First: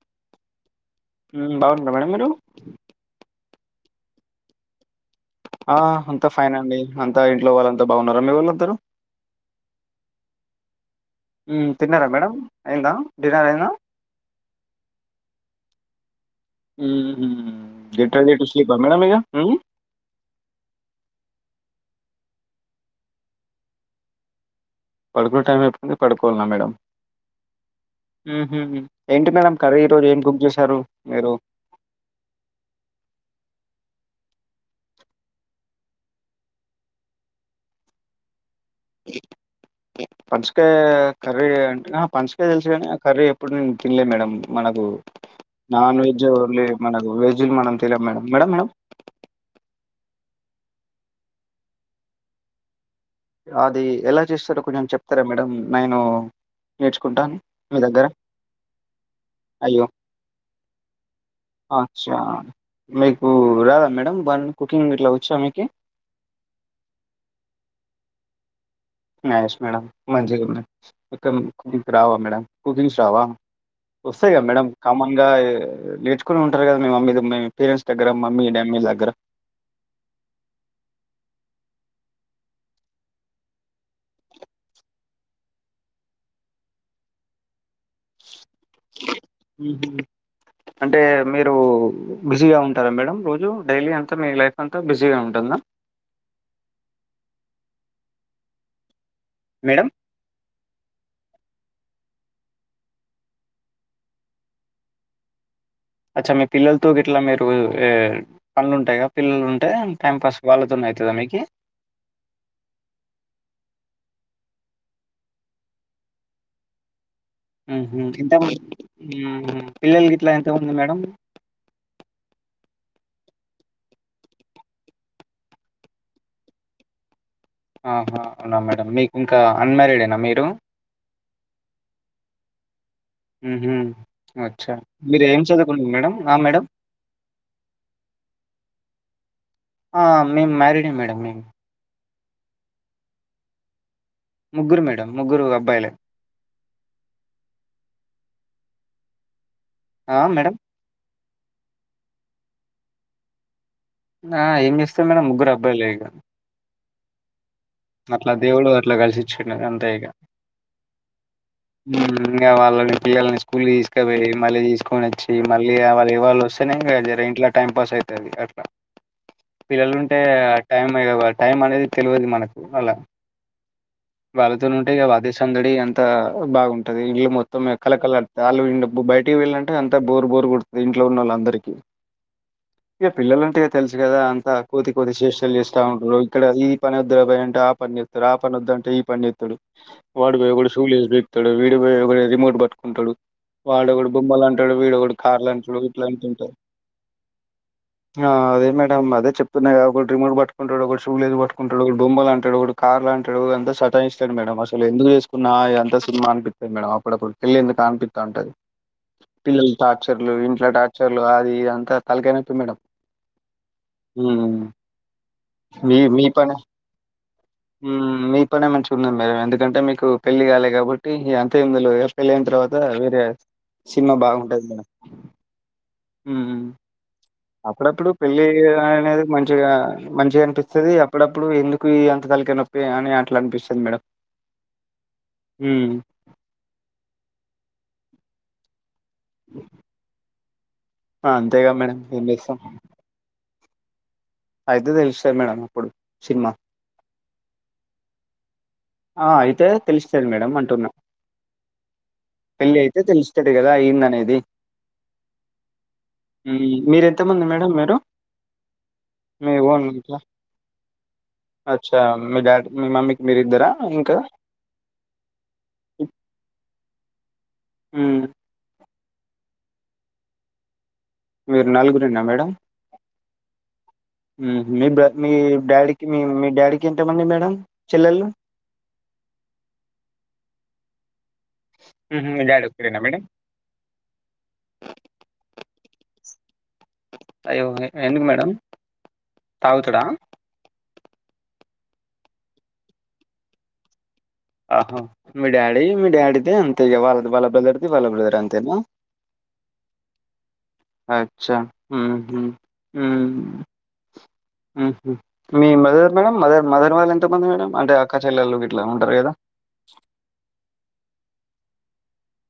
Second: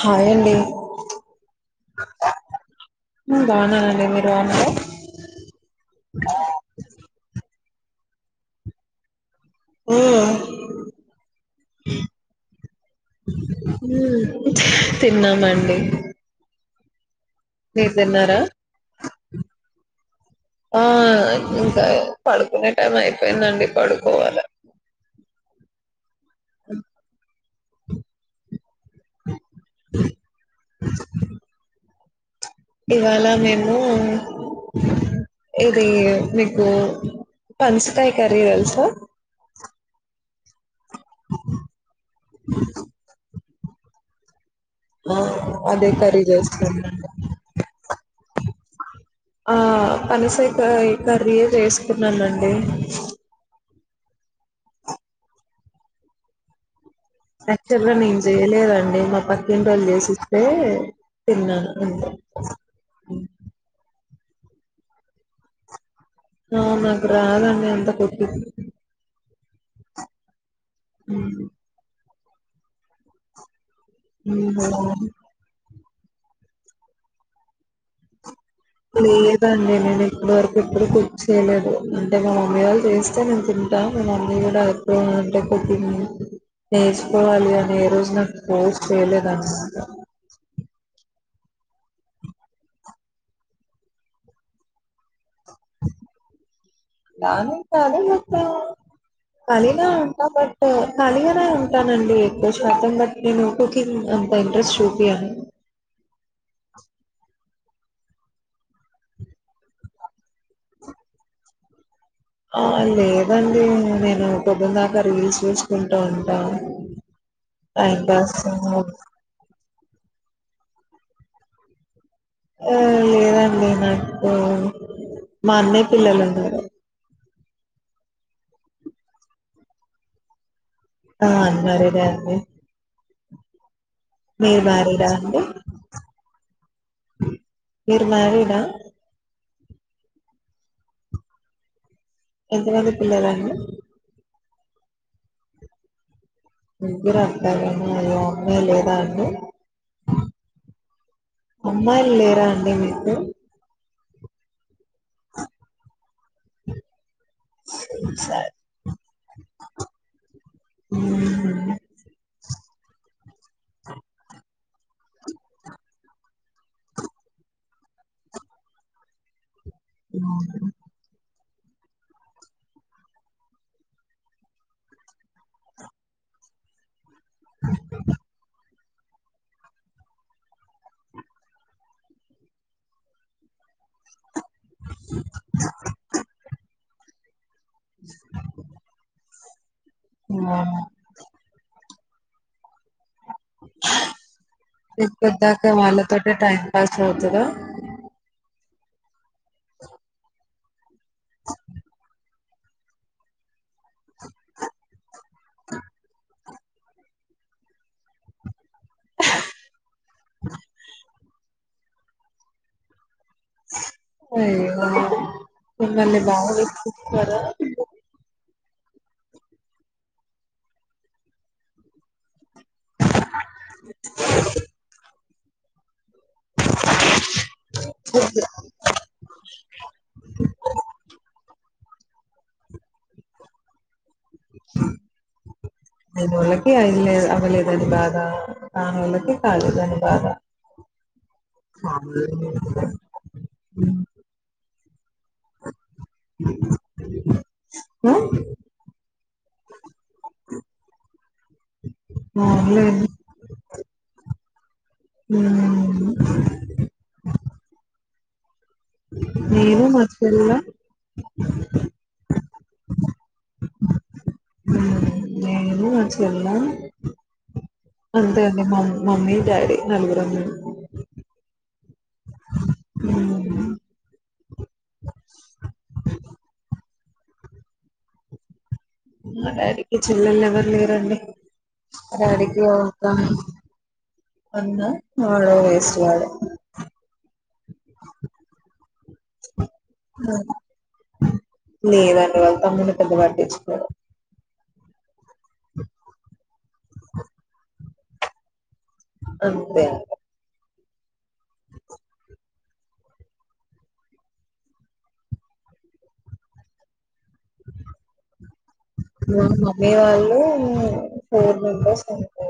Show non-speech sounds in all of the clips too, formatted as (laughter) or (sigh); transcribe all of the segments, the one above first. Hi అండి బాగుండర madam మీరు బాగున్నానండి మీరు బాగున్నార ఆ అంతా ఫైన్ అండి అంతా ఇంట్లో వాళ్ళ బాగున్నారా మీవాళ్లు అందరూ ఉమ్ మ్మ్ తిన్నారా మేడం అయిందా డిన్నర్ అయిందా తిన్నామండి ఉ మీరు రట తిన్నారా లేట స్లీప మేడం ఇంగ ఆ ఇంకా పడుకునే టైం అయిపోయిందండి పడుకోవాలి పడుకున్న టైం అయిపోయింది పడుకోవాలన్నా మేడం ఉ ఏంటి మేడం కర్రీ ఈ రోజు ఏం కుక్ చేశారు మీరు ఇవాళ మేము ఇది మీకు పన్సకాయ కర్రీ తెలుసు అ పన్స అ కర్రీ అంటే పన్సకాయ తెలుసు కాని కర్రీ ఇప్పుడు నేను తినలే మేడం మనకు ఆ, అదే నాన్ కర్రీ వెజ్ ఓన్లీ మనకు చేస్తున్నానండి వెజ్లు మనం తినం మేడం మేడం మే ఆ పనిసేకాయ్ కర్రీ జేసుకున్నానండి అది ఎలా చేస్తారో కొంచెం చెప్తారా మేడం నేను నేర్చుకుంటాను మీ యాక్చువల్గా దగ్గర నేను జెయ్యలేదండి మా అయ్యో పక్కింటోళ్ళు జేసిస్తే తిన్నాను అచ్చా అ బం కుకింగ్ ఇట్లా వచ్చా మీకి ఆ నాకు రాదు అన్న ఎంత కొతు నైస్ మేడం మంచి ఇక హ్మ్. మీకు మేడం కుకింగ్స్ రావా వస్తయిగా మేడమ్ హుహు. కామన్గా నేర్చుకునే వుంటారు కద మీ మమ్మీ మీ పేరంట్స్ దగర లేదండి నేను ఇప్పటి వరకు ఎప్పుడు కుక్చ్చేయలేదు అంటే మా మమ్మీ వాళ్ళు చేస్తే నేను తింటా మా మమ్మీ గూడా ఎప్పుడు అంటే కుకింగ్ నేర్చుకోవాలి అని ఏ రోజు నా ఫోర్స్ చెయ్యలేదండి హుహు. అంటే మీరు బిజీగా ఉంటారా మేడం రోజు డైలీ అంతా మీ లైఫ్ అంతా బిజీగా దా దాని కాదు వ కాలిగా మేడం ఉంటా బట్ పర్లే నే ఉంటానండి ఎక్కువ శాతం బట్టి నేను కుకింగ్ అంత ఇంట్రెస్ట్ చూపియ్యను అచ మీ పిల్లల్తో గిట్ల మీరు పనులు ఉంటాయి గ పిల్లలుంటె టైం పాస్ వాళ్ళతోన్నయితద మీకి ఆ లేదండి నేను పొద్దందాక రీల్స్ జూసుకుంటూ ఉంటా ఊహు టైం ఎంత మంది పాస్ పిల్లలు గిట్ల మంది మేడం ఆ లేదండి నాకు మా అన్నయ పిల్లలు ఉన్నారు ఆహా అవునా మేడం మీకు ఇంకా అన్మారీడేనా మీరు ఆ అన్మ్యారీడే అండి మ్మ్ హ్మ్ మీరు అచ్చా మ్యారీడా మీరు అండి ఏం చదువుకుండ్రు మేడం ఆ మేడం. మీరు మ్యారీడా ఆ మేము మ్యారడే మేడం మేం ఎంతమంది పిల్లలండి ముగ్గురు మేడం ముగ్గురు అబ్బాయిలే ముగ్గురు అబ్బాయిలేనా అయ్యో అమ్మాయి లేదాండి ఆ! మేడం. అమ్మాయిల్ లే లేరా అండి మీకు ఆ ఏం చేస్తాం మేడం ముగ్గురు అబ్బాయిలే ఇగ అట్లా దేవుడు అట్లా కలిసిచ్చిండ అంతే ఇగ మ్మ్ మ్ ఇంకా వాళ్ళ వాళ్ల పిల్లల్ని కుల్లీ తీస్కపోయ్ మళ్లీ తీస్ కో నోచ్చి మళ్ళీ వాళ్ళు ఇవాళ వస్తేనే జర ఇంట్లో టైం పాస్ అవుతుంది అట్లా పిల్లలు ఉంటే ఆ టైమే (unintelligible) టైం అనేది తెలివదు మనకు అలా వాళ్ళతోన్ ఉంటే గాదా అదే సందడి అంత బాగుంటు ఇల్లు మొత్తం కలకలడ్ ఆలు ఇం బయటికి వెళ్ళంటే అంతా బోరు బోరు కోడుతుంది ఇంట్లో ఉన్న వాలందరికి ఇక పిల్లలు ఉంటే తెలుసు కదా తా కోతి కోతి శేష్టాలు చేస్తా ఉంటారు ఇక్కడ ఈ పని (unintelligible) టే ఆ పని చెప్తరు ఆ పని వద్దంటే ఈ పని జేయ్ వాడు వోయ్ అవునా ఒకడు షూ లేస్ పీకుతడు వీడు వోయ్ వొరే రిమోట్ బట్ కుంటడు వాడు ఒకడు బొమ్మలు అంటడు, వీడు ఒకడు కార్లు ఇప్పటిదాకా అంటడు ఇట్ల అంత వాళ్ళతోటే ఉంటది, టైం పాస్ అవుతదా ఆ అదే మే డం అదే చెప్ ప్తున్నాగా ఒకడు రిమోట్ బట్ కుంటడు ఒకడు షూ లేస్ పట్టుకుంటడు ఒకడు బొమ్మలు అం టడు ఒకడు కార్లు అంటడు అంత సతాయిస్తాడు మేడం అసలు ఎందుకు చేస్ కున్నా ఎంత సినిమా అనిపి త్తది మేడం అప్పుడప్పుడు పెళ్ళి ఎందుకా అనిపిత్తాఉంటది పిల్లల్ టార్చర్లు ఇంట్లో టార్చర్లు అది ఇది అం త తలకాయ్ నొప్పి మేడమ్ అయ్యో మిమ్మల్ని బాధ పనే పెట్టి ఉమ్ మీ మీ పనే మంచిగున్నది మేడం ఎందుకంటే మీకు పెళ్లి కాలే కాబట్టి అంత ఏం తెల్వదు పెళ్ళైన్ తర్వాత్ అ వేరే సినిమా బాగుంటది మేడం హ్మ్మ్ అప్పుడప్పుడు పెళ్ళి అనేది మంచిగా మంచిగా అనిపిస్తది అప్పుడప్పుడు ఎందుకు ఈ అంత తలకాయ నొప్పి (unintelligible) హ్మ్. వాళ్ళకి (unintelligible) ఆ ఆ హలో కాదు దన్వధ ఆ అంతేగా మేడం ఏంచేస్తాం హ్మ్మ్ ఐదు తె మేడం అప్పుడు సినిమా ఆ ఆ అయితే తెలుస్తది మామ్ అవునులేండి. హ్మ్. హ్మ్మ్ మీరెంతమంది మేడం మీరు మీ ఓన్ నేను మా చెల్ల అచ్చా మీ డాడి మీ మమ్మీకి మీరిద్దరా ఇంకా? హ్మ్మ్ నేను మా చెల్లా అ (unintelligible) హ్మ్. అంతే అండి మా మమ్మీ డాడీ నలుగురం మేము మీరు నలుగురు నేనా మేడం హ్మ్. హ్మ్మ్ మీ బా డాడీ కి మీ మమ్మీకి ఎంతమంది మేడం చెల్లెలు మా డాడీకి చెల్లెలు ఎవరు లేరండి హుహు. మీ డాడీకి డాడీ ఓ ఒక్కరేనా అక్క మేడం? అన్న వాడో వేస్ డు గాడు అయ్యో ఎందుకు మేడం తాగుతడా హ్మ్మ్ లేదండి వాళ్ళ తమ్ముని పెద్ద పట్టిచ్చుకోడు ఆహా మీ డాడి మీ డాడీదే అంతే ఇగ వాళది వాళ్ళ బ్రదర్ వాళ్ళ బ్రదర్ అంతేనా అంతే అ చ్చ ఊహు హుమ్ మీ మదర్ మేడం మదర్ మదర్ వాళ్ళ ఎంతమంది మేడం అంటే అక్కా చెల్లెళ్ళు గిట్లా ఉంటారు కదా మా మమ్మీ వాళ్ళు ఫోర్ మెంబర్స్ అంతే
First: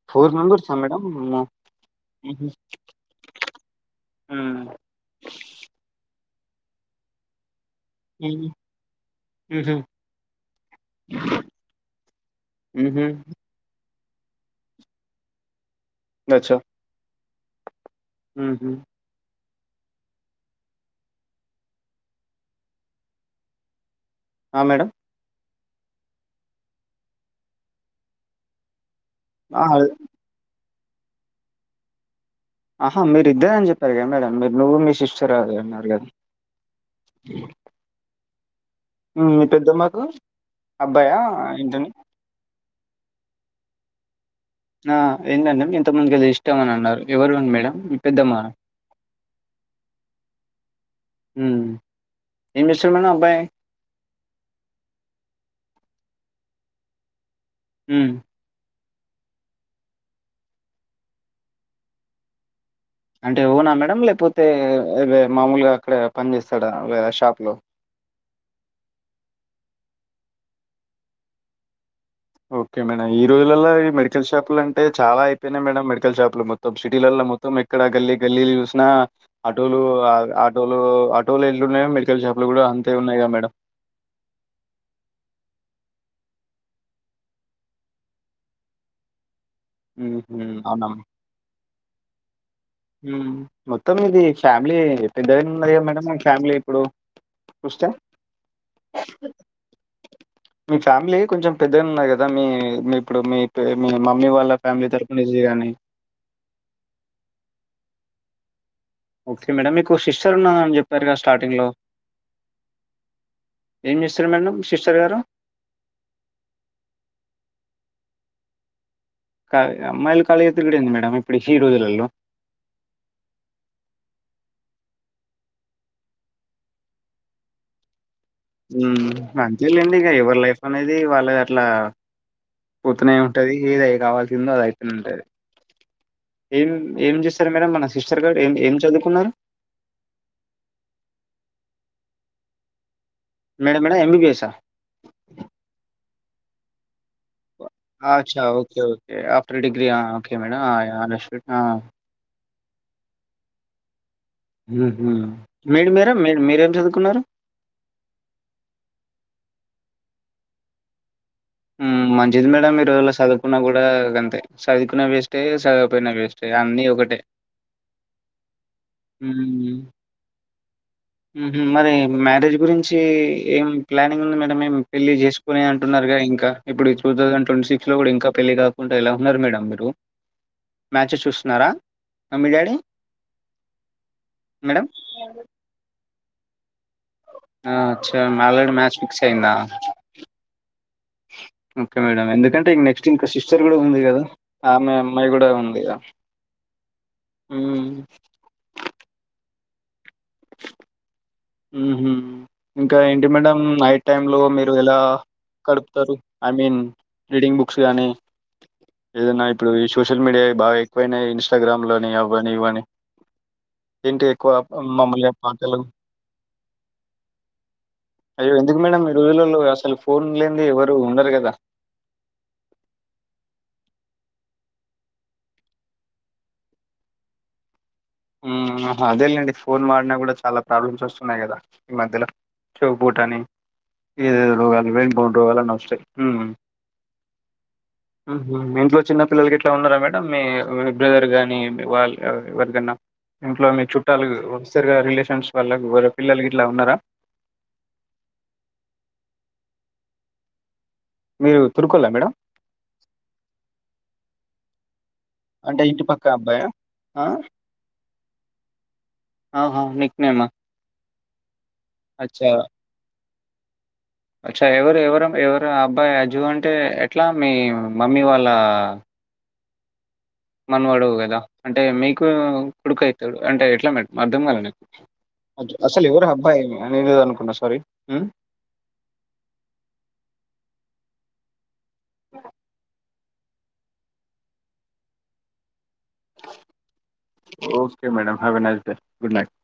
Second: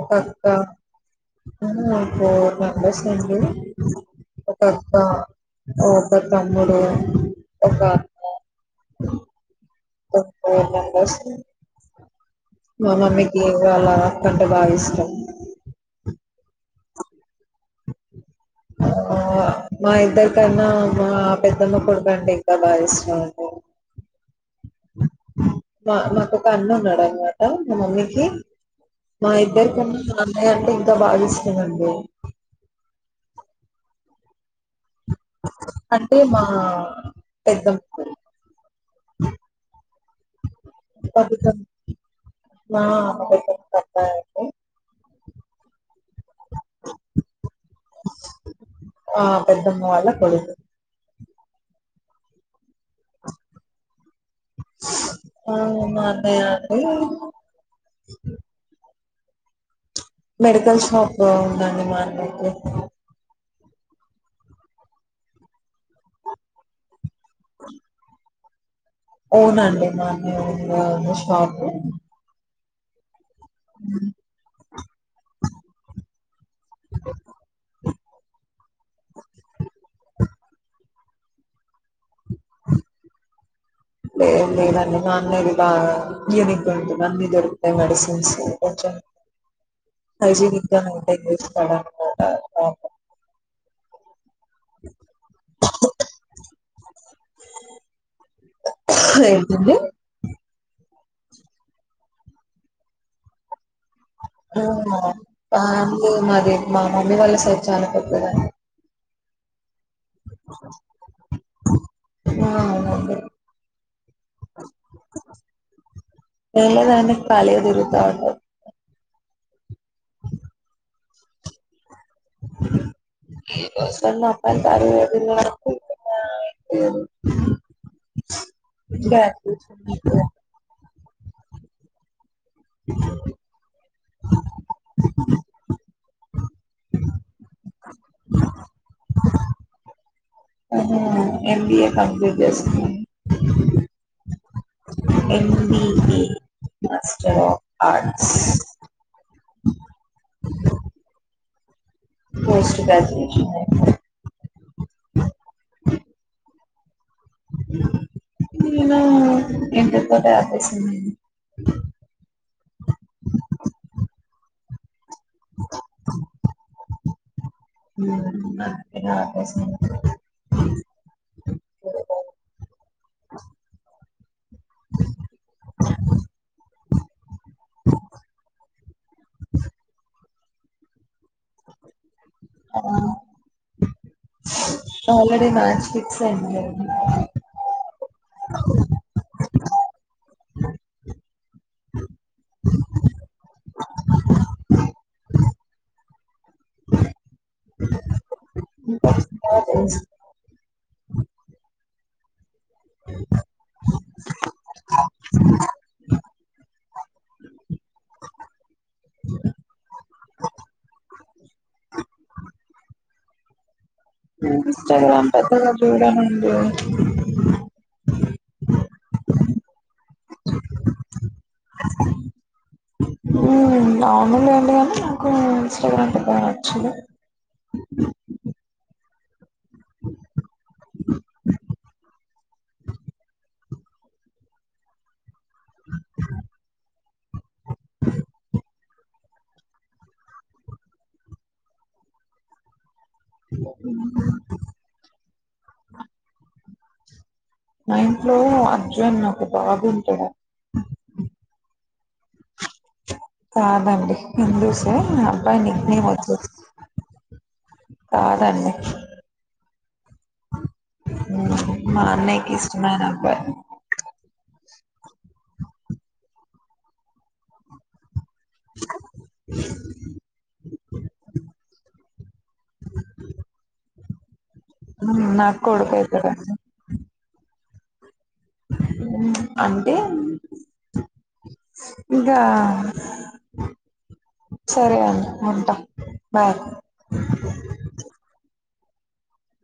ఒక ఫోర్ అక్కా మెంబర్సా మేడం అమ్మో ఊహు ఫోర్ మెంబర్స్ ఉంది ఒక ఊమ్ అక్కా తమ్ముడు ఒక ఊహు అన్న మా ఊహు మమ్మీకి వాళ్ళ అంటే బాగిష్టం అచ్చా ఊహు ఆ మా ఇద్దరికన్నా మా పెద్దమ్మ కొడుకండి ఇంకా భారిశ్రమ మేడం మా మాకొక అన్న ఉన్నాడు అనమాట మా మమ్మీకి మా ఆ ఇద్దరికన్న అన్నయ్యన్టే త బావిస్తుదండి ఆహా మీరు ఇద్దరు అని జె ప్పారు కద మేడం మీరు నువ్వు మీ శిష్యు అంటే మా పెద్ద మీ పెద్దమ్మకు అబ్బాయా ఏంటండి నా ఆ ఏందండి కొంతమందికి ఇష్టం అని అన్నారు ఎవరు మేడం పెద్ద మన ఆ పెద్దమ్మ వాళ్ళ కొడుకు ఉ ఏమ్ జేస్తాడు మేడం అబ్బాయ్ ఆ అదేంట హ్మ్. మెడికల్ షాప్ ఉందండి మా అన్నయ్ కి అంటే ఓనా మేడం లేపోతే మామూలుగా అక్కడ పని చేస్తాడా షాప్ లో ఓనండి మా అన్నయ్య షాప్ ఓకే మేడం ఈ రోజులలో ఈ మెడికల్ షాపులు అంటే చాలా అయిపోయినాయి మేడం మెడికల్ షాపులు మొత్తం సిటీలలో మొత్తం ఎక్కడ గల్లీ గల్లీలు చూసినా ఆటోలు ఆటోలు ఆటోలో వెల్లు (unintelligible) లే లేదన్న నన్నదిద ఏనిక్ ఉంంటు నంద ఇది ఇరుతతే మెడిసిన్స్ కొ హుహు. (inaudible) (inaudible) హమ్మ్ ఓకే తొమ్మిది ఫ్యామిలీ పెద్దదనా ఉన్న మేడం మా ఫ్యామిలీ ఇప్పుడు చూస్తే ఏంటండి మీ ఫ్యామిలీ కొంచెం పెద్ద ఉన్నాయి కదా మీ మీ ఇప్పుడు మీ మమ్మీ వాళ్ళ ఫ్యామిలీ తరపు నుంచి గాని అంది మాది మా మమ్మీ వాళ్ళ సై చనప ఓకే మేడం ఇ మా సిస్టర్ ఉన్నాని చెప్పారు కద స్టార్టింగ్లో ఆ అవునండి ఏం చేస్తారు మేడం సిస్టర్ గారు ఏం లేదండి ఖాళీగా తిరుగుతా ఉంటారు క అమ్మాయిలు క కాాల ఎత్తుగడ ఉంది మేడమ్ ఇప్పుడుచ్చీ రోజులల్లోలో ఈ కాలం లో అబ్బాయిలు కాలిగా తిరగడం (inaudible) మ్మ్ అంతేలిండి ఇక ఎవరి లైఫ్ అనేది ది వాళ్ళ ది అట్లా పోతూనే ఉంటది ఏది కావాల్సిందో అది అయితేనే ఉంటది ఏం ఏం చేస్తారు మేడం మన సిస్టర్ గారు? ఏం ఏం చదువుకున్నారు? (unintelligible) ఏం B A complete (unintelligible) yes madam madam ఎంబీబీఎసా? ఎం బి ఏ (unintelligible) చ్చ okay okay after degree okay madam ఆ ప పోస్ట్ గ్రాజుయేషన్ హ్మ్ హు మీరు మీర మీ మీరేం చదువుకున్నారు నేనా ఇంటర్ తోనే ఆపేసా మ్మ్ మంచిది మేడం ఈ రజుల చదువుపున్న కూడా గంతే సదికునే వేస్ టే సరిపోయిన వేస్ట్ అన్ని ఒకటే అందుకనే ఆపేసింది మరి మ్యారేజ్ గురించి ఏం ప్లానింగ్ ఉంది మేడంమ్ ఏము పెళ్ళి చేసుకుని అంటున్నారు కద ఇంకా ఇప్పుడు టూ థౌజండ్ ట్వంటీ సిక్స్ లో కూడా ఇంకా పెళ్ళి కాకుండా ఇలా ఉన్నారు మేడం మీరు. మ్మ్యాచ్స్ చూస్తున్నారా mummy daddy already match fix అయ్యింది ఆ! అచ్చా! ఆల్రెడీ మ్యాచ్ ఫిక్స్ అయిందా? ఓకే మేడం ఎందుకంటే నెక్స్ట్ ఇంక సిస్టర్ కూడా ఉంది కదా ఆమె అమ్మాయి కూడా ఉందిగా ఊమ్ ఊహూ ఇంకా ఏంటి మేడం నైట్ టైం లో మీరు ఎలా కడుపుతారు ఐ మీన్ రీడింగ్ బుక్స్ కానీ ఏదైనా ఇప్పుడు ఈ సోషల్ మీడియా బాగా ఎక్కువైనాయి ఇన్స్టాగ్రామ్ లని అవ్వని ఇవ్వని ఇన్స్టాగ్రామ్ మామూలుగా పెద్దగా పాటలు చూడను అయ్యో ఎందుకు మేడం ఈ రోజులల్లో అసలు ఫోన్ లేనిది ఎవరు ఉండరు కదా మామూలే అండి కాని నాకు ఇన్స్టగ్రామ్ పగద్దగా నచ్చదు ఉమ్ నా అదేలేండి ఫోన్ వాడినా కూడా చాలా ప్రాబ్లమ్స్ వస్తున్నాయి కదా ఈ మధ్యలో చెవి పోటు అని ఏ రో (unintelligible) పోవాల (unintelligible) ఊ ఊహూ ఇంట్లో చిన్న పిల్లలు గిట్లా ఉన్నారా మేడం మీ బ్రదర్ గాని వాళ్ళ ఎవరిదన్నా ఇంట్లో మీ చుట్టాలు ఉంచుతారుగా రిలేషన్స్ వాళ్ళకి బోలే పిల్లలు గిట్లా ఉన్నారా మా ఇంట్లో అర్జున్ ఒక బాబు ఉంటాడా మీరు తిరుక్కో ల మేడం కాదండి హిందువుసే అబ్బయిని అంటే నిక్ ఇటు నేమ్ పక్క వంచు అబ్బాయా? ఆ! కాదండి ఆహా! నిక్ నేమా? మ్మ మా అచ్చా! అన్నయ్యకి ఇష్టమైన అబ్బాయి అచ్చా! ఎవరు ఎవరు ఎవరు అబ్బాయి అజు అంటే ఎట్లా మీ మ మ్మీ వాళ్ళ మనువడు కదా అంటే మీకు ఒక కుడుకుఅమతాడు అంట ఎట్లా మేడం మగ్గం వలనే మ్మ్, నాకు కొడుకు అసలు ఎవరు అయితడండి అబ్బాయి అని ఏదోఅనుకున్నా సారీ హూ అంటే ఇంగా సరే అన్న ఉంటా bye okay madam have a nice good night